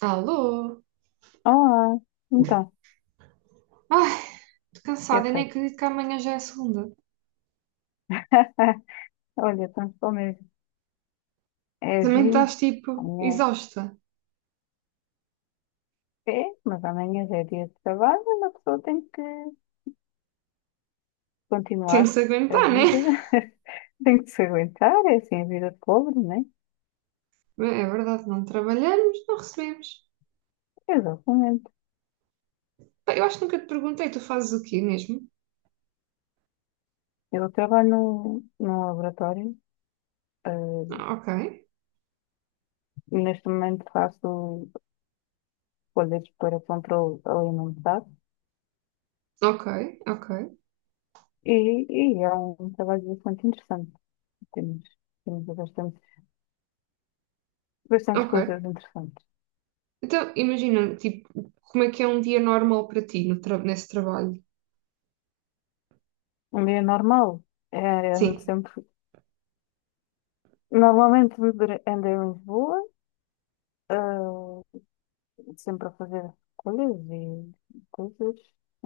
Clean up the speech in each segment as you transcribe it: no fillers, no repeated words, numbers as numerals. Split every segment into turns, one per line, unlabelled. Alô?
Olá, então,
Ai, tô cansada e nem
perfeito.
acredito que amanhã já é segunda.
Olha, tanto bom mesmo. É a
Também
vida,
estás tipo
amanhã
exausta.
é, mas amanhã já é dia de trabalho, uma pessoa tem que
Tem que
continuar
se
a
aguentar, né?
vida. Tem que se aguentar, é assim a vida de pobre, né?
Bem, é verdade, não trabalhamos, não recebemos.
Exatamente.
Pá, eu acho que nunca te perguntei, tu fazes o quê mesmo?
Eu trabalho num laboratório, eh,
Ah, ok,
neste momento faço folhas para controle alimentar
ok, ok,
e, e é um trabalho bastante interessante. Temos, temos bastantes
ok.
coisas interessantes.
Então, imagina, tipo, como é que é um dia normal para ti no tra- nesse trabalho?
Um dia normal. É, ando
Sim.
sempre... Normalmente ando em Lisboa, ah, sempre a fazer coisas e coisas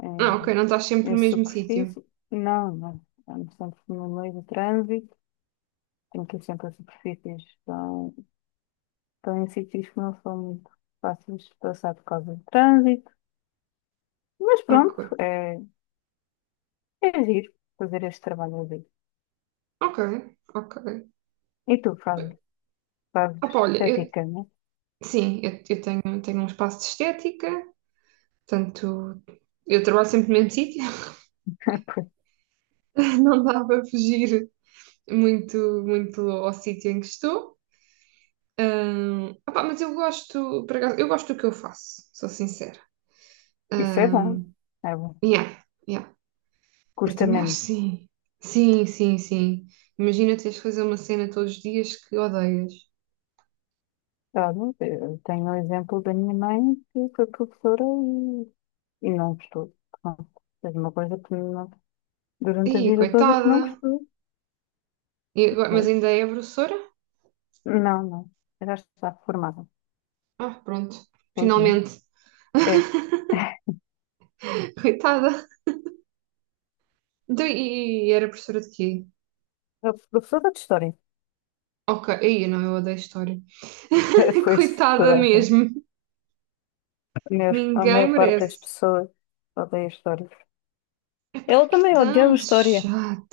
em,
Ah, ok, não estás sempre
em
no mesmo sítio.
superfície. Não, não. Ando sempre no meio do trânsito. Tenho que ir sempre a superfícies. Estão, estão em sítios que não são muito fáceis de passar por causa do trânsito. Mas pronto,
Ok,
é, é giro fazer este trabalho ali.
ok, ok.
E tu fazes
Ah, pá, olha,
estética, né?
sim, eu tenho, tenho um espaço de estética. Portanto, eu trabalho sempre no mesmo sítio,
Pois,
não dá para fugir muito, muito ao sítio em que estou. Opá, mas eu gosto, por acaso, eu gosto do que eu faço, sou sincera.
isso é
Ahm,
bom. É bom.
yeah, yeah, eu
Custa
também acho.
menos.
Sim. Sim, sim, sim. Imagina teres que fazer uma cena todos os dias que odeias.
Olha, eu tenho o exemplo da minha mãe que foi professora e não gostou. Pronto, fez uma coisa que não- durante a
Ih,
vida toda que
coitada.
não gostou.
E agora, mas
Pois.
ainda é professora?
Não, não. Já está formada,
Ah, pronto.
felizmente.
Finalmente.
É,
Coitada. Então, e era professora de quê?
eu fui professora de História.
Ok, aí não, eu odeio a história.
Foi isso,
Coitada
portanto,
mesmo.
a
Ninguém
maior parte das
merece.
pessoas odeia História.
Epá,
Ela
que
também odiava
tão
História.
chato.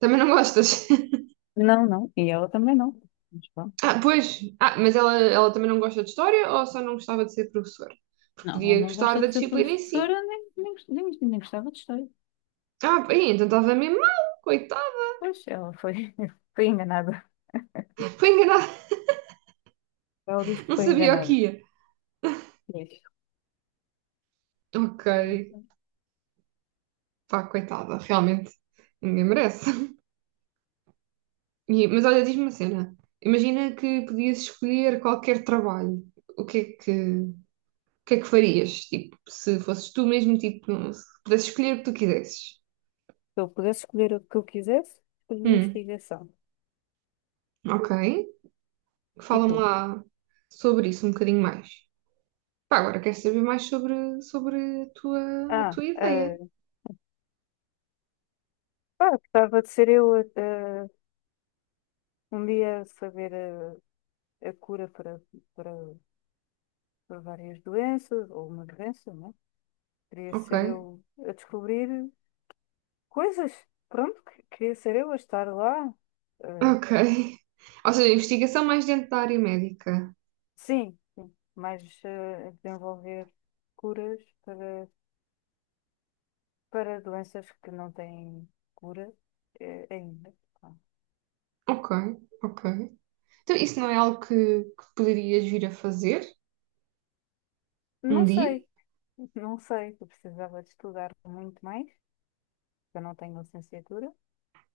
Também não gostas?
Não, não. E ela também não. Mas pronto.
Ah, pois. Ah, mas ela também não gosta de história ou só não gostava de ser professora? Porque
Não, ela
podia
não
gostar
gosta
da
de ser
disciplina em si.
professora, nem gostava de História.
Ah, aí, então estava mesmo mal, coitada.
Pois, ela foi, foi enganada.
Foi enganada,
Ela diz que
não
foi
sabia o
enganada.
que ia.
Diz.
Ok,
Se
pá, coitada, realmente. Ninguém merece. Mas olha, diz-me uma cena. Imagina que podias escolher qualquer trabalho. O que é que. O que é que farias? Tipo, se fosses tu mesmo, tipo, se pudesses escolher o que tu quisesses.
eu pudesse escolher o que eu quisesse, escolhi
Hum,
investigação.
ok.
E
Fala-me
tu?
lá sobre isso um bocadinho mais. Pá, agora quero saber mais sobre, sobre a
Ah,
tua ideia.
ah, pá, gostava de ser eu um dia a saber a cura para, para várias doenças, ou uma doença, não é? Queria
Ok,
ser eu a descobrir coisas. Pronto, queria ser eu a estar lá. ah,
ok. Ou seja, investigação mais dentro da área médica.
sim, sim, mas a desenvolver curas para doenças que não têm cura, ainda. Pá.
Ok, ok. Então, isso não é algo que poderias vir a fazer um
Não
dia?
sei, não sei, eu precisava de estudar muito mais, eu não tenho licenciatura,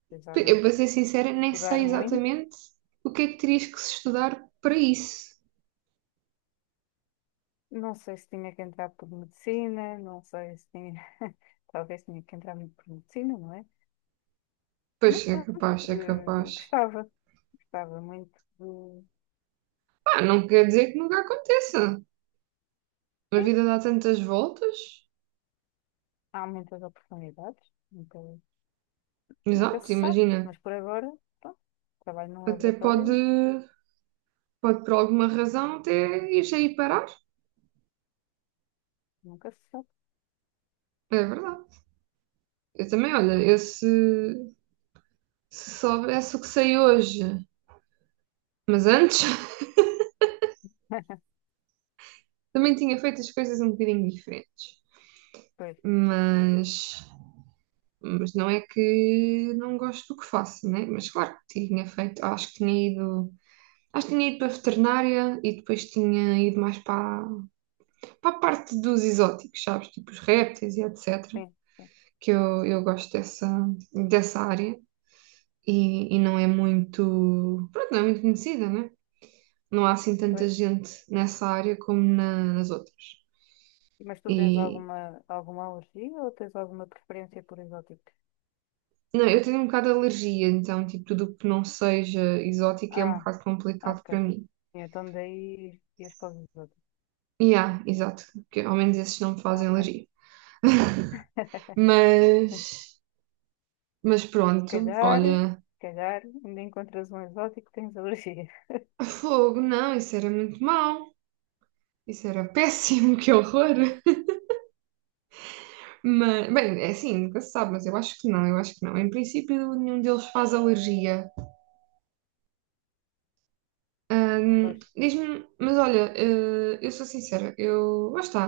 precisava
Eu,
de
para ser sincera, nem sei
estudar muito.
exatamente o que é que terias que se estudar para isso.
Não sei se tinha que entrar por medicina, não sei se tinha, talvez tinha que entrar muito por medicina, não é?
Pois
Mas
é
pronto,
capaz, é capaz.
gostava, gostava muito de.
Ah, não quer dizer que nunca aconteça. A
Sim,
vida dá tantas voltas.
há muitas oportunidades, nunca, nunca se
Exato,
sabe,
imagina.
mas por agora, pronto, trabalho num
Até pode,
laboratório,
pode por alguma razão até ir aí parar.
nunca se sabe.
É verdade. Eu também, olha, eu se, se soubesse o que sei hoje, mas antes também tinha feito as coisas um bocadinho diferentes.
Pois.
Mas, mas não é que não gosto do que faço, né? Mas claro que tinha feito, acho que tinha ido, acho que tinha ido para a veterinária e depois tinha ido mais para para a parte dos exóticos, sabes? Tipo os répteis e etc.
Sim, sim.
Eu gosto dessa, dessa área e não é muito. Pronto, não é muito conhecida, né? Não há assim tanta
Pois,
gente nessa área como nas outras.
mas tu tens
E.
alguma, alguma alergia ou tens alguma preferência por exóticos?
Não, eu tenho um bocado de alergia, então, tipo, tudo o que não seja exótico é um
Ah,
bocado complicado para
ok.
mim.
Então daí ias para os exóticos.
E há, exato, porque ao menos esses não me
Ah,
fazem
ok.
alergia. Mas, mas
Se
pronto,
calhar,
olha,
se calhar ainda encontras um exótico que tens alergia.
fogo, não, isso era muito mau. Isso era péssimo, que horror! Mas, bem, é assim, nunca se sabe, mas eu acho que não, eu acho que não. Em princípio, nenhum deles faz alergia.
Pois,
Diz-me, mas olha, eu sou sincera, eu, lá está,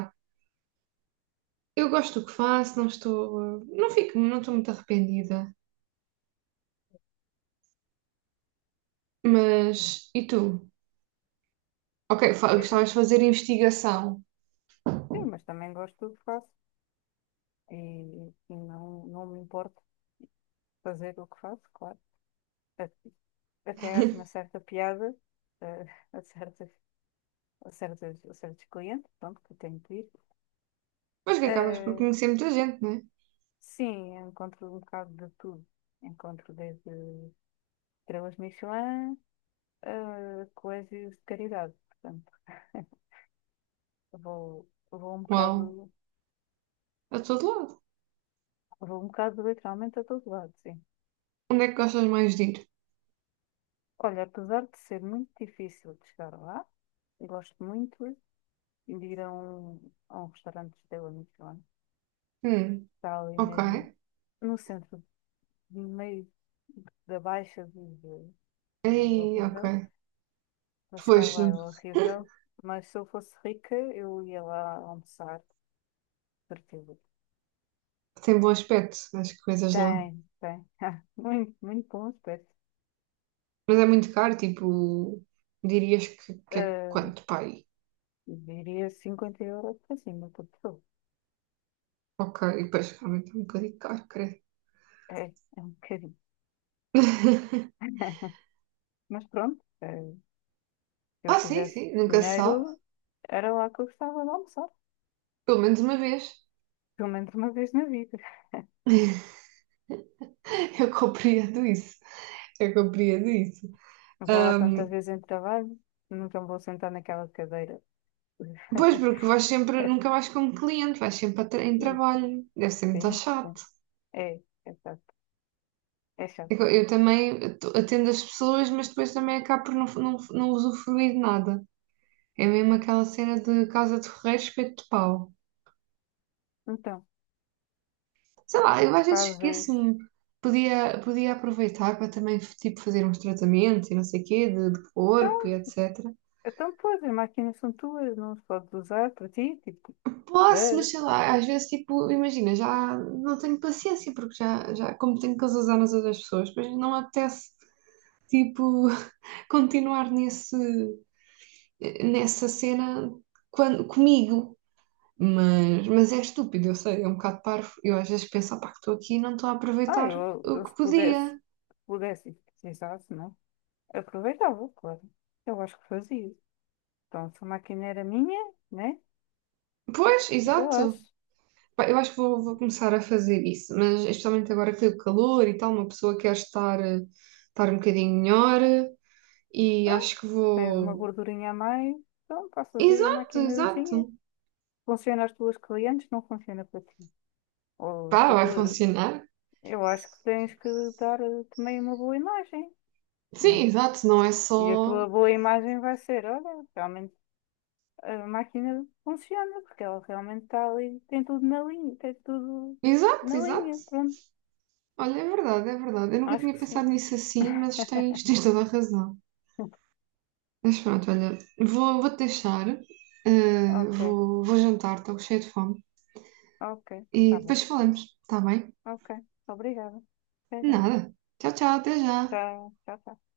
eu gosto do que faço, não estou, não fico, não estou muito arrependida. Mas, e tu? Ok,
eu-
gostavas
eu-
de fazer investigação.
sim, mas também gosto do que faço e, e não, não me importo fazer o que faço, claro. A- Até acho uma certa piada eh, a, certas, a a certos clientes, pronto, que eu tenho que ir.
Mas que acabas por
eh,
conhecer muita gente, né?
Sim, eu encontro um bocado de tudo. Encontro desde estrelas Michelin a colégios de caridade. Portanto, vou
Uau, a todo lado.
vou um bocado literalmente a todo lado, sim.
Onde é que gostas mais de ir?
Olha, apesar de ser muito difícil de chegar lá, gosto muito de ir a a um restaurante de estrela Michelin.
Hum,
Está ali
ok.
mesmo no centro, no meio da Baixa de
Aí, ok.
horrível. Para
Pois,
chegar lá é horrível. Mas se eu fosse rica, eu ia lá almoçar. Perfil.
tem bom aspecto as coisas lá.
Tem, tem. Ah, muito, muito bons preços.
Mas é muito caro, tipo, dirias que é
Ah,
quanto, pai?
diria 50 € para cima por pessoa.
Ok, e depois realmente é um bocadinho caro, creio.
É, é um bocadinho. Mas pronto, se eu
Ah, sim,
tivesse
sim, nunca se sabe.
dinheiro, era lá que eu gostava de almoçar.
Pelo menos uma vez.
Pelo menos uma vez na vida.
Eu compreendo isso. Eu compreendo isso.
Vou lá tantas
Ahm,
vezes em trabalho, nunca me vou sentar naquela cadeira.
Pois, porque vais sempre, nunca vais como cliente, vais sempre em trabalho. Deve ser muito
Sim, sim.
chato.
É, é chato. É
É que
chato.
eu também atendo as pessoas, mas depois também acabo por não, não, não usufruir de nada. É mesmo aquela cena de casa de ferreiro, espeto de pau.
Então,
Sei lá, eu às vezes
fazes.
esqueço-me. Podia, podia aproveitar para também, tipo, fazer uns tratamentos e não sei o quê, de corpo e
Então,
etc.
então, pois, as máquinas são tuas, não as podes usar para ti, tipo.
Posso, mas
Duh.
sei lá, às vezes, tipo, imagina, já não tenho paciência, porque já, já como tenho que usar nas outras pessoas, depois não me apetece, tipo, continuar nesse, nessa cena quando, comigo. Mas é estúpido, eu sei, é um bocado parvo. Eu às vezes penso, opá, que estou aqui e não estou a
Ah,
aproveitar o
eu
que
se
podia.
pudesse, e precisasse, não? Aproveitava, claro. Eu acho que fazia. Então, se a máquina era minha, né?
Pois,
Eu
exato.
acho.
Pá, eu acho que vou, vou começar a fazer isso, mas especialmente agora que tem o calor e tal, uma pessoa quer estar, estar um bocadinho melhor e
Então,
acho que
tens uma
vou.
gordurinha a mais, então passas aí a
Exato,
máquinazinha.
exato.
Funciona às tuas clientes, não funciona para ti. Ou
Pá,
se
vai
tu,
funcionar.
eu acho que tens que dar também uma boa imagem,
Sim,
né?
exato, não é
E a
só.
tua boa imagem vai ser, olha, realmente a máquina funciona, porque ela realmente está ali, tem tudo tem tudo
Exato,
na
exato.
linha, pronto.
Olha, é verdade, é verdade. Eu nunca
Acho
tinha
que sim.
pensado nisso assim, mas tens, tens toda a razão. Mas pronto, olha, vou, vou-te deixar,
Ok,
vou, vou jantar, estou cheia de fome.
ok,
E
tá bom.
depois falamos, está bem?
Ok, obrigada. Até já.
Nada. Tchau, tchau, até já.
Tchau, tchau, tchau.